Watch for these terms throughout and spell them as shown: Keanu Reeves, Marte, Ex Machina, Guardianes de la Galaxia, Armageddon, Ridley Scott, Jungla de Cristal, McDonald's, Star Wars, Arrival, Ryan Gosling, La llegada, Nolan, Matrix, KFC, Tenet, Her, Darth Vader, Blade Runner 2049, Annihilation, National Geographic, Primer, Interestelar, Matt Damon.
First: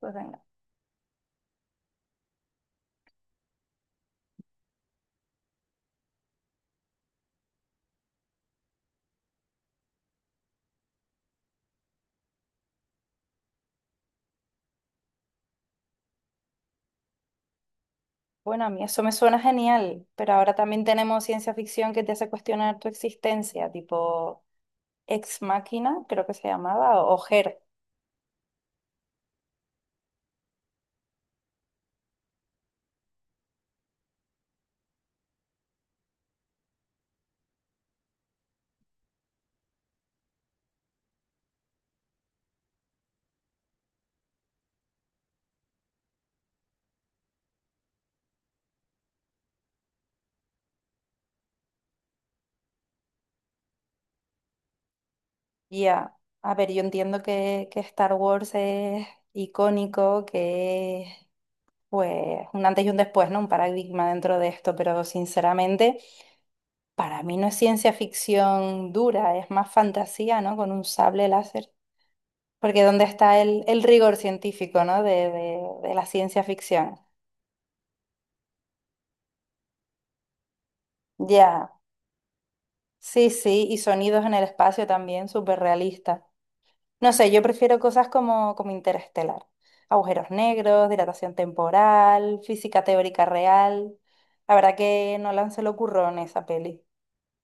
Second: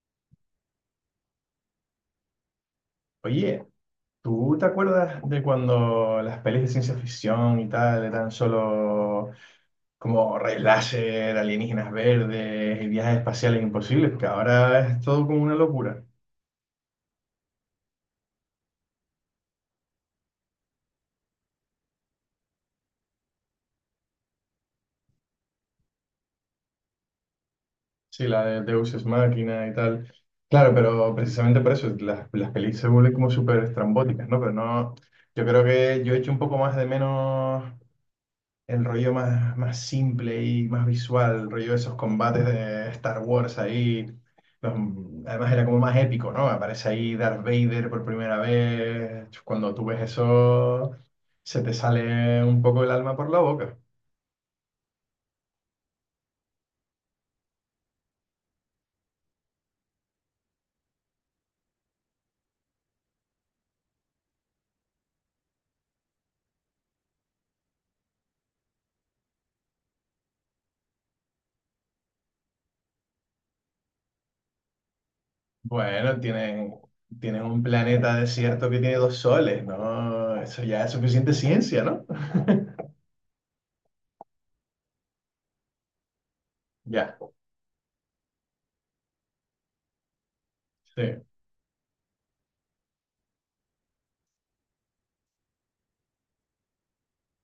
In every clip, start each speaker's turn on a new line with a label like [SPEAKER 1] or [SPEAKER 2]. [SPEAKER 1] Pues venga.
[SPEAKER 2] Oye, ¿tú te acuerdas de cuando las pelis de ciencia ficción y tal eran solo como rayos láser, alienígenas verdes y viajes espaciales imposibles? Que ahora es todo como una locura.
[SPEAKER 1] Bueno, a mí eso me suena genial, pero ahora también tenemos ciencia ficción que te hace cuestionar tu existencia, tipo Ex Machina, creo que se llamaba, o Her.
[SPEAKER 2] Sí, la de Deus Ex Machina y tal. Claro, pero precisamente por eso las pelis se vuelven como súper estrambóticas, ¿no? Pero no, yo creo que yo echo un poco más de menos el rollo más simple y más visual, el rollo de esos combates de Star Wars ahí. los- Además era como más épico, ¿no? Aparece ahí Darth Vader por primera vez. Cuando tú ves eso, se te sale un poco el alma por la boca.
[SPEAKER 1] Ya, a ver, yo entiendo que Star Wars es icónico, que es pues un antes y un después, ¿no? Un paradigma dentro de esto, pero sinceramente, para mí no es ciencia ficción dura, es más fantasía, ¿no? Con un sable láser. Porque ¿dónde está el rigor científico, ¿no? de la
[SPEAKER 2] Bueno,
[SPEAKER 1] ciencia
[SPEAKER 2] tienen,
[SPEAKER 1] ficción?
[SPEAKER 2] tienen un planeta desierto que tiene dos soles, ¿no? Eso ya es suficiente
[SPEAKER 1] Ya,
[SPEAKER 2] ciencia, ¿no?
[SPEAKER 1] sí, sí, y sonidos en el espacio también, súper realistas. No
[SPEAKER 2] Ya,
[SPEAKER 1] sé, yo prefiero cosas como Interestelar, agujeros negros,
[SPEAKER 2] sí.
[SPEAKER 1] dilatación temporal, física teórica real. La verdad que Nolan se le ocurrió en esa peli.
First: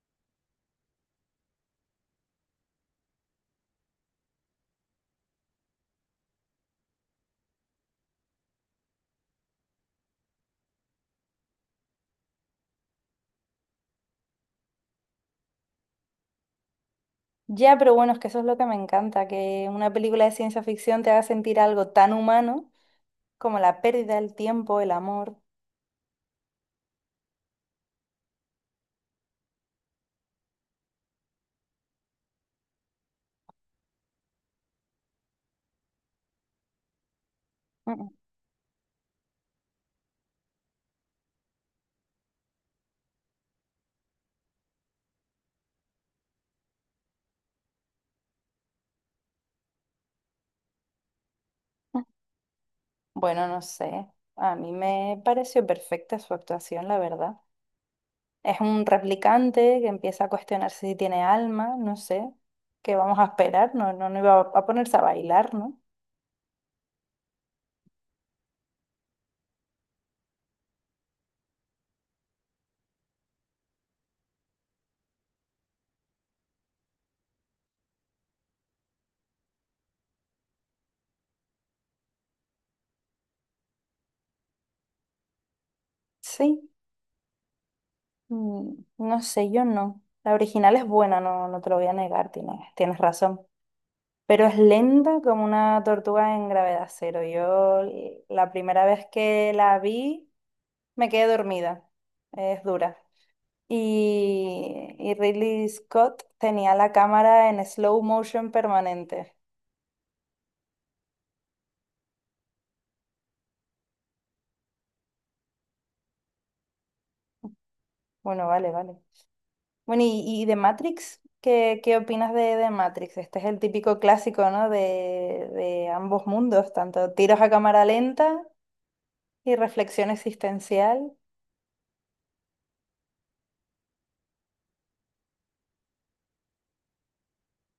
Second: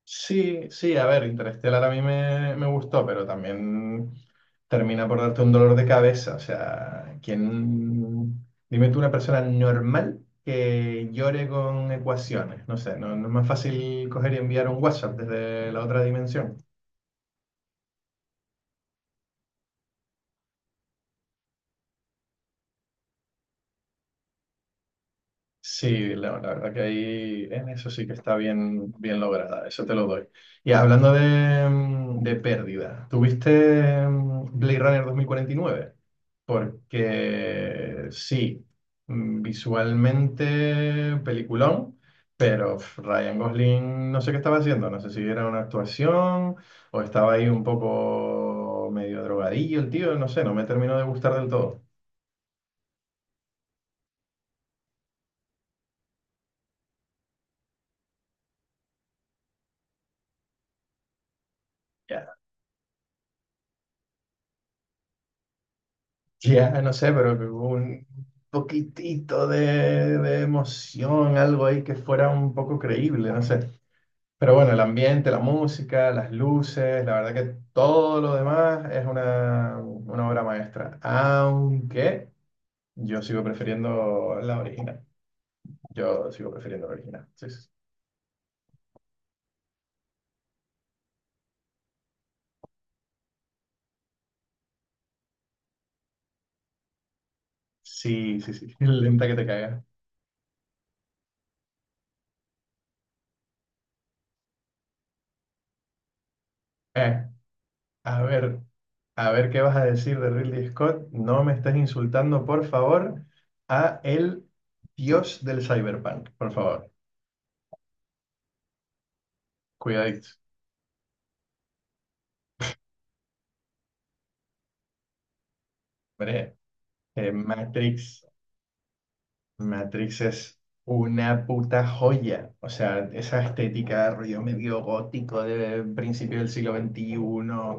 [SPEAKER 2] Sí, sí, a ver, Interestelar a mí me gustó, pero también termina por darte un dolor de cabeza. O sea, ¿quién? Dime tú una persona normal que llore con ecuaciones. No sé, no, no es más fácil coger y enviar un WhatsApp desde la otra dimensión.
[SPEAKER 1] Ya, pero bueno, es que eso es lo que me encanta, que una película de ciencia ficción te haga sentir algo tan humano como la pérdida del tiempo, el amor.
[SPEAKER 2] Sí, la verdad que ahí en eso sí que está bien, bien lograda, eso te lo doy. Y hablando de, de pérdida, ¿tuviste Blade Runner 2049?
[SPEAKER 1] Mm,
[SPEAKER 2] Porque
[SPEAKER 1] mm.
[SPEAKER 2] sí, visualmente peliculón, pero pf, Ryan Gosling no sé qué estaba haciendo, no sé si era una actuación o estaba ahí un poco medio drogadillo el tío, no sé, no me terminó de gustar del todo.
[SPEAKER 1] Bueno, no sé, a mí me pareció perfecta su actuación, la verdad. Es un replicante que empieza a cuestionarse si tiene alma, no sé, qué vamos a esperar, no, no, no iba a ponerse a bailar, ¿no?
[SPEAKER 2] Ya, no sé, pero que hubo un poquitito de emoción, algo ahí que fuera un poco creíble, no sé. Pero bueno, el ambiente, la música, las luces, la verdad que todo lo demás es una obra maestra. Aunque yo sigo prefiriendo la original. Yo sigo
[SPEAKER 1] Sí,
[SPEAKER 2] prefiriendo la original. Sí,
[SPEAKER 1] mm, no sé, yo no. La original es buena, no, no te lo voy a negar, tienes, tienes razón. Pero es lenta como una tortuga en gravedad cero. Yo
[SPEAKER 2] sí,
[SPEAKER 1] la
[SPEAKER 2] sí, sí, sí.
[SPEAKER 1] primera vez
[SPEAKER 2] Lenta que te
[SPEAKER 1] que la
[SPEAKER 2] cagas.
[SPEAKER 1] vi me quedé dormida, es dura. Y Ridley Scott tenía la cámara en slow
[SPEAKER 2] A
[SPEAKER 1] motion
[SPEAKER 2] ver, a
[SPEAKER 1] permanente.
[SPEAKER 2] ver qué vas a decir de Ridley Scott. No me estés insultando, por favor, a el dios del cyberpunk, por favor.
[SPEAKER 1] Bueno, vale, vale. Bueno,
[SPEAKER 2] Cuidadito.
[SPEAKER 1] y de Matrix, ¿qué opinas de Matrix? Este es el típico clásico, ¿no? De ambos
[SPEAKER 2] Hombre,
[SPEAKER 1] mundos, tanto tiros a cámara
[SPEAKER 2] Matrix.
[SPEAKER 1] lenta y reflexión
[SPEAKER 2] Matrix es
[SPEAKER 1] existencial.
[SPEAKER 2] una puta joya. O sea, esa estética, rollo medio gótico de principio del siglo veintiuno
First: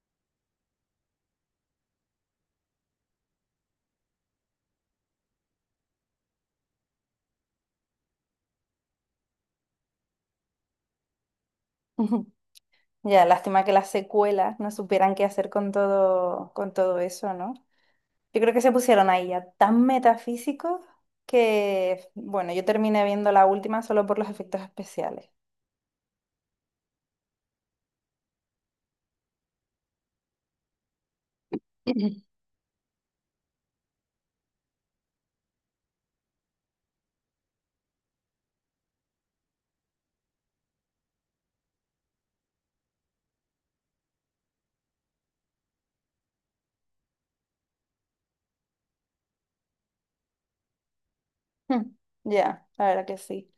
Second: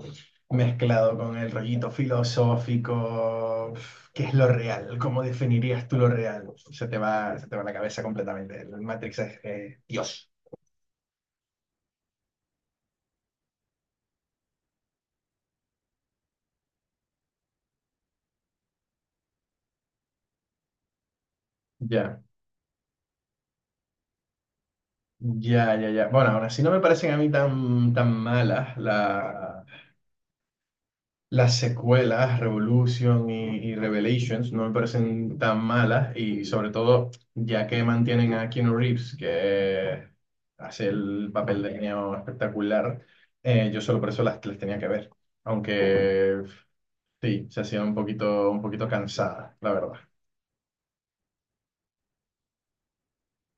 [SPEAKER 2] mezclado con el rollito filosófico. ¿Qué es lo real? ¿Cómo definirías tú lo real? Se te va la cabeza completamente. El Matrix es Dios.
[SPEAKER 1] Ya, lástima que las secuelas no supieran qué hacer con todo eso, ¿no? Yo creo que se pusieron ahí ya tan metafísicos que,
[SPEAKER 2] Ya,
[SPEAKER 1] bueno, yo terminé viendo la última solo por los efectos especiales.
[SPEAKER 2] ya, ya, ya. Bueno, aún así no me parecen a mí tan, tan malas la las secuelas, Revolution y Revelations, no me parecen tan malas y sobre todo ya que mantienen a Keanu Reeves, que hace el papel de niño espectacular, yo solo por eso las tenía que ver, aunque sí, se hacían un poquito cansadas, la verdad.
[SPEAKER 1] Hmm. Ya, la verdad que sí.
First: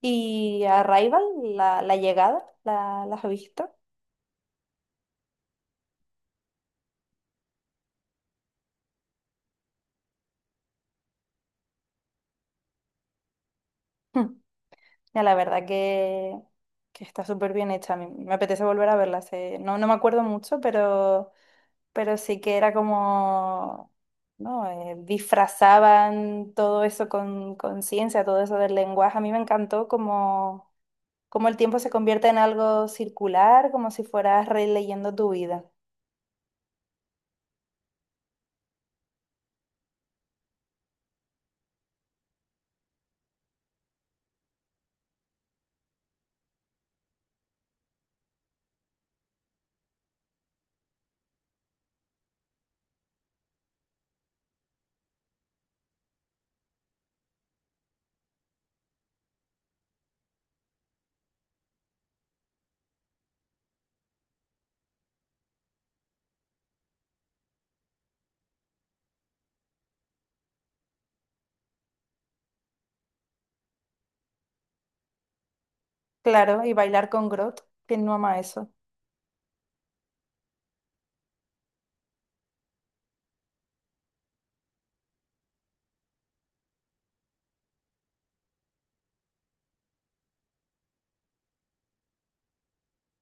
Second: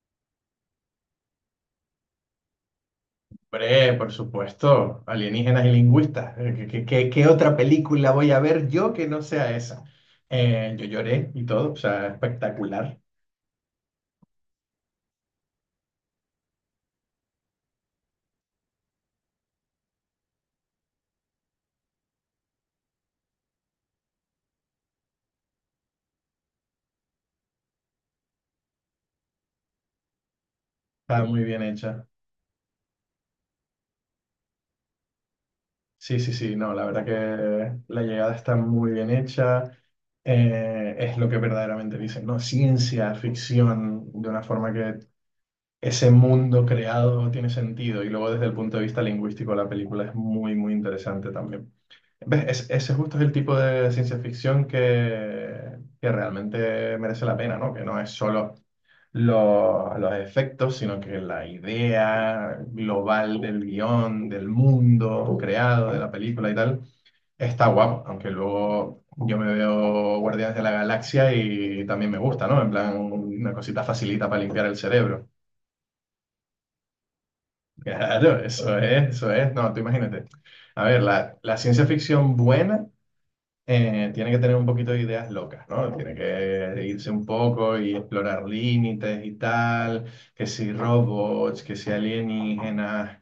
[SPEAKER 1] ¿Y Arrival, la llegada, la has visto?
[SPEAKER 2] Hombre, por supuesto, alienígenas y lingüistas. Qué otra película voy a ver yo que no sea esa? Yo lloré y todo, o sea, espectacular,
[SPEAKER 1] Hmm. Ya la verdad que está súper bien hecha. A mí me apetece volver a verla. No, no me acuerdo mucho, pero sí que era como, ¿no? Disfrazaban todo eso con ciencia, todo eso del lenguaje. A mí me encantó como,
[SPEAKER 2] está muy
[SPEAKER 1] como el
[SPEAKER 2] bien
[SPEAKER 1] tiempo se
[SPEAKER 2] hecha.
[SPEAKER 1] convierte en algo circular, como si fueras releyendo tu vida.
[SPEAKER 2] Sí, sí, sí, no, la verdad que la llegada está muy bien hecha, es lo que verdaderamente dicen, ¿no? Ciencia, ficción, de una forma que ese mundo creado tiene sentido y luego desde el punto de vista lingüístico la película es muy, muy interesante también. ¿Ves? Ese justo es el tipo de ciencia ficción que realmente merece la pena, ¿no? Que no es solo los efectos, sino que la idea global del guión, del mundo creado, de la película y tal. Está guapo, aunque luego yo me veo Guardianes de la Galaxia y también me gusta, ¿no? En plan, una cosita facilita para limpiar el cerebro.
[SPEAKER 1] Claro, y bailar con Grot, ¿quién no
[SPEAKER 2] Claro,
[SPEAKER 1] ama eso?
[SPEAKER 2] eso es, eso es. No, tú imagínate. A ver, la ciencia ficción buena tiene que tener un poquito de ideas locas, ¿no? Tiene que irse un poco y explorar límites y tal, que si robots, que si alienígenas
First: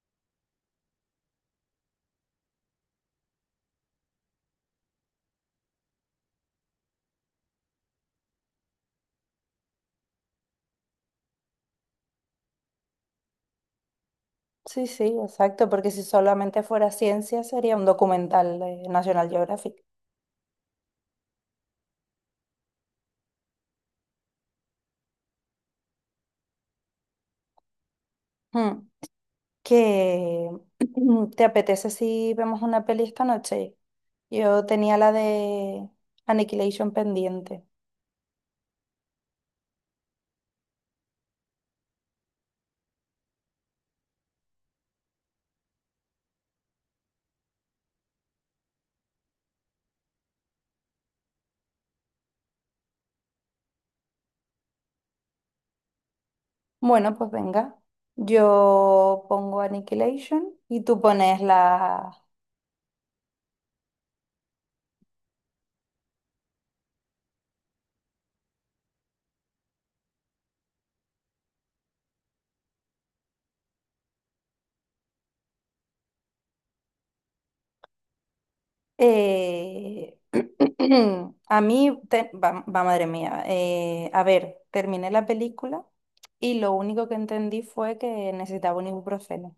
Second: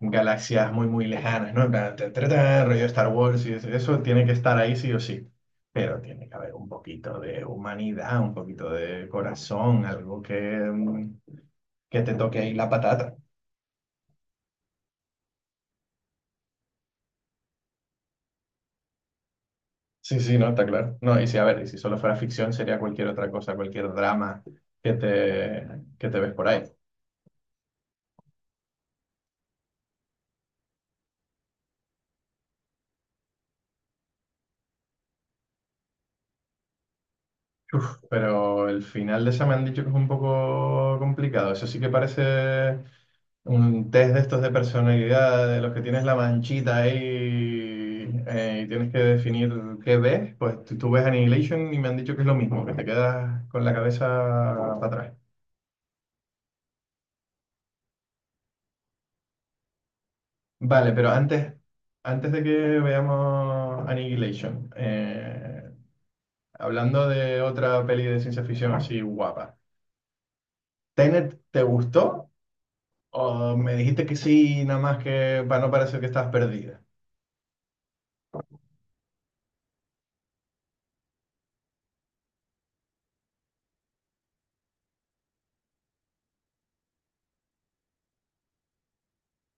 [SPEAKER 2] galaxias muy, muy lejanas, ¿no? En plan, ta, ta, ta, rollo Star Wars y eso tiene que estar ahí sí o sí. Pero tiene que haber un poquito de humanidad, un poquito de corazón, algo que que te toque ahí la patata.
[SPEAKER 1] Sí, sí, exacto, porque si solamente fuera ciencia sería un documental de National Geographic.
[SPEAKER 2] Sí, sí, no, está claro. No, y si, a ver, y si solo fuera ficción, sería cualquier otra cosa, cualquier drama que te, que te ves por ahí.
[SPEAKER 1] Hmm. Que te apetece si vemos una peli esta noche. Yo tenía la de Annihilation pendiente.
[SPEAKER 2] Pero el final de esa me han dicho que es un poco complicado. Eso sí que parece un test de estos de personalidad, de los que tienes la manchita ahí y tienes que definir qué ves. Pues tú ves Annihilation y me han dicho que es lo mismo, que te quedas con la cabeza para atrás.
[SPEAKER 1] Bueno, pues venga. Yo pongo Annihilation y
[SPEAKER 2] Vale,
[SPEAKER 1] tú
[SPEAKER 2] pero
[SPEAKER 1] pones
[SPEAKER 2] antes,
[SPEAKER 1] la...
[SPEAKER 2] antes de que veamos Annihilation, hablando de otra peli de ciencia ficción así guapa, ¿Tenet te gustó? Oh, me dijiste que sí, nada más que para no parecer que estás perdida.
[SPEAKER 1] eh, a mí, madre mía. A ver, terminé la película y lo único que entendí fue que necesitaba un ibuprofeno.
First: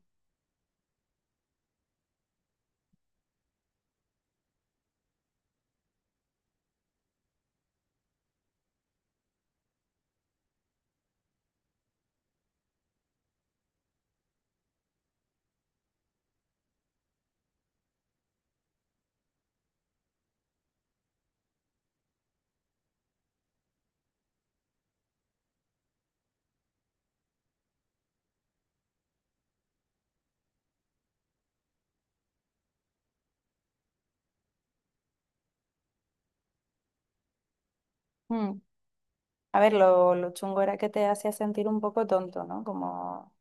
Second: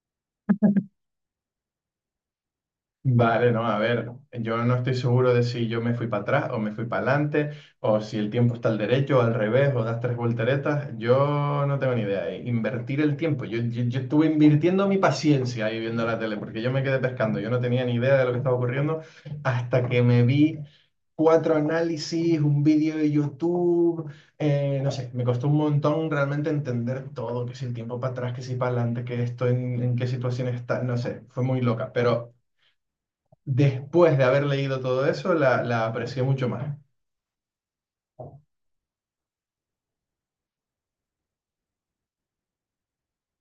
[SPEAKER 2] Vale, no, a ver, yo no estoy seguro de si yo me fui para atrás o me fui para adelante, o si el tiempo está al derecho o al revés, o das tres volteretas, yo no tengo ni idea. Invertir el tiempo, yo estuve invirtiendo mi paciencia ahí viendo la tele, porque yo me quedé pescando, yo no tenía ni idea de lo que estaba ocurriendo hasta que me vi cuatro análisis, un vídeo de YouTube, no sé, me costó un montón realmente entender todo, que si el tiempo para atrás, que si para adelante, que esto en qué situación está, no sé, fue muy loca, pero... Después de haber leído todo eso, la aprecié mucho más.
[SPEAKER 1] Mm. A ver, lo chungo era que te hacía sentir un poco tonto, ¿no? Como...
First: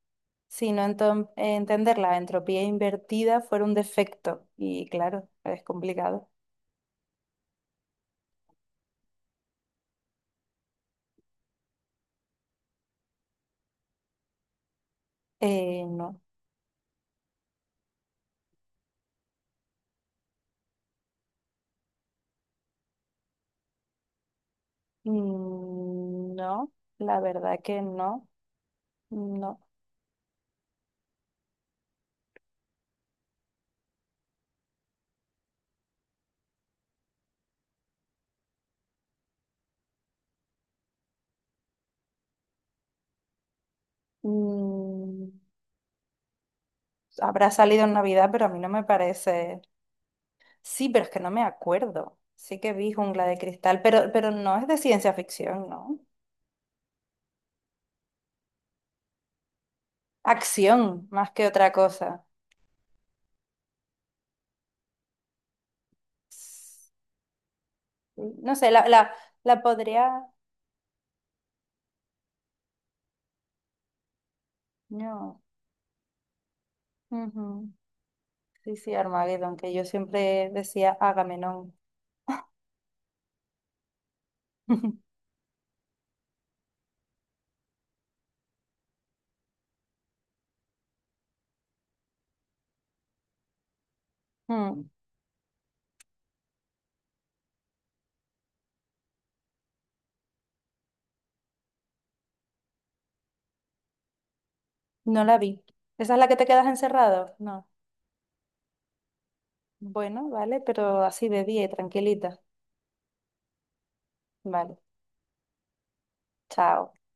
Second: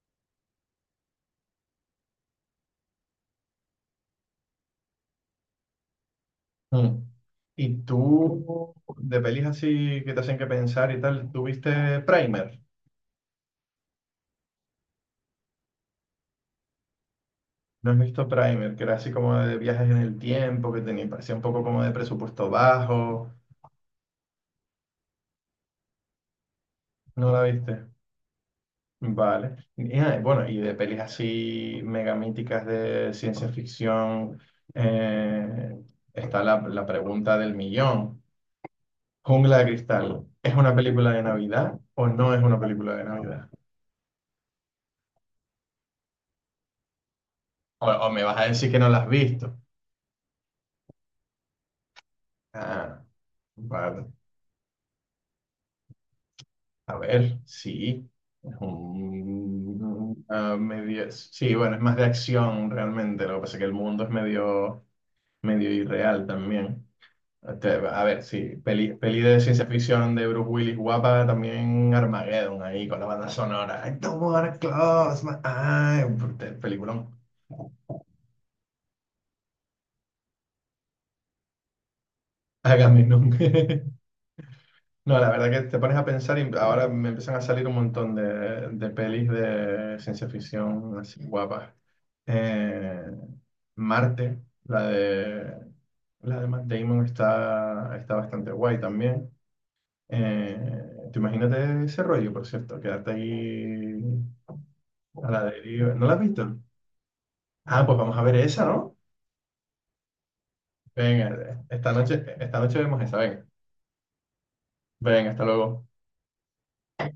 [SPEAKER 1] entender la entropía invertida fuera un defecto. Y claro, es complicado.
[SPEAKER 2] Mm. ¿Y tú, de pelis así que te hacen que pensar y tal, tuviste Primer?
[SPEAKER 1] No.
[SPEAKER 2] ¿No has visto Primer? Que era así como de viajes en el tiempo, que tenía, parecía un poco como de presupuesto bajo.
[SPEAKER 1] Mm, no, la
[SPEAKER 2] ¿No la
[SPEAKER 1] verdad que
[SPEAKER 2] viste?
[SPEAKER 1] no,
[SPEAKER 2] Vale.
[SPEAKER 1] no.
[SPEAKER 2] Y, ah, bueno, y de pelis así mega míticas de ciencia ficción, eh, está la pregunta del millón. Jungla de Cristal, ¿es una película de Navidad o no es una película de Navidad?
[SPEAKER 1] Mm, habrá salido en
[SPEAKER 2] O me
[SPEAKER 1] Navidad,
[SPEAKER 2] vas
[SPEAKER 1] pero
[SPEAKER 2] a
[SPEAKER 1] a mí no
[SPEAKER 2] decir que
[SPEAKER 1] me
[SPEAKER 2] no la has visto.
[SPEAKER 1] parece. Sí, pero es que no me acuerdo. Sí que vi
[SPEAKER 2] Ah,
[SPEAKER 1] Jungla de Cristal,
[SPEAKER 2] vale.
[SPEAKER 1] pero no es de ciencia ficción, ¿no?
[SPEAKER 2] A ver, sí. Es un, ah,
[SPEAKER 1] Acción,
[SPEAKER 2] medio,
[SPEAKER 1] más que
[SPEAKER 2] sí,
[SPEAKER 1] otra
[SPEAKER 2] bueno, es más de
[SPEAKER 1] cosa.
[SPEAKER 2] acción realmente. Lo que pasa es que el mundo es medio, medio irreal también.
[SPEAKER 1] Sí.
[SPEAKER 2] Este, a ver, sí,
[SPEAKER 1] No sé,
[SPEAKER 2] peli, peli de
[SPEAKER 1] la
[SPEAKER 2] ciencia ficción
[SPEAKER 1] podría...
[SPEAKER 2] de Bruce Willis guapa, también Armageddon ahí con la banda sonora. I don't wanna close my
[SPEAKER 1] No.
[SPEAKER 2] eyes. Peliculón.
[SPEAKER 1] Ujú. Sí, sí, Armageddon, que yo siempre decía Agamenón.
[SPEAKER 2] Hágame nunca. No, la verdad que te pones a pensar y ahora me empiezan a salir un montón de pelis de ciencia ficción así guapas. Eh, Marte,
[SPEAKER 1] Mm.
[SPEAKER 2] la de Matt Damon está bastante guay también. Eh, te imagínate ese rollo, por cierto, quedarte ahí
[SPEAKER 1] No
[SPEAKER 2] a
[SPEAKER 1] la
[SPEAKER 2] la
[SPEAKER 1] vi.
[SPEAKER 2] deriva. ¿No la
[SPEAKER 1] ¿Esa
[SPEAKER 2] has
[SPEAKER 1] es la que te
[SPEAKER 2] visto?
[SPEAKER 1] quedas encerrado? No.
[SPEAKER 2] Ah, pues vamos a ver esa, ¿no?
[SPEAKER 1] Bueno, vale, pero así de
[SPEAKER 2] Venga,
[SPEAKER 1] día, y tranquilita.
[SPEAKER 2] esta noche vemos esa, venga.
[SPEAKER 1] Vale,
[SPEAKER 2] Venga, hasta luego.
[SPEAKER 1] chao.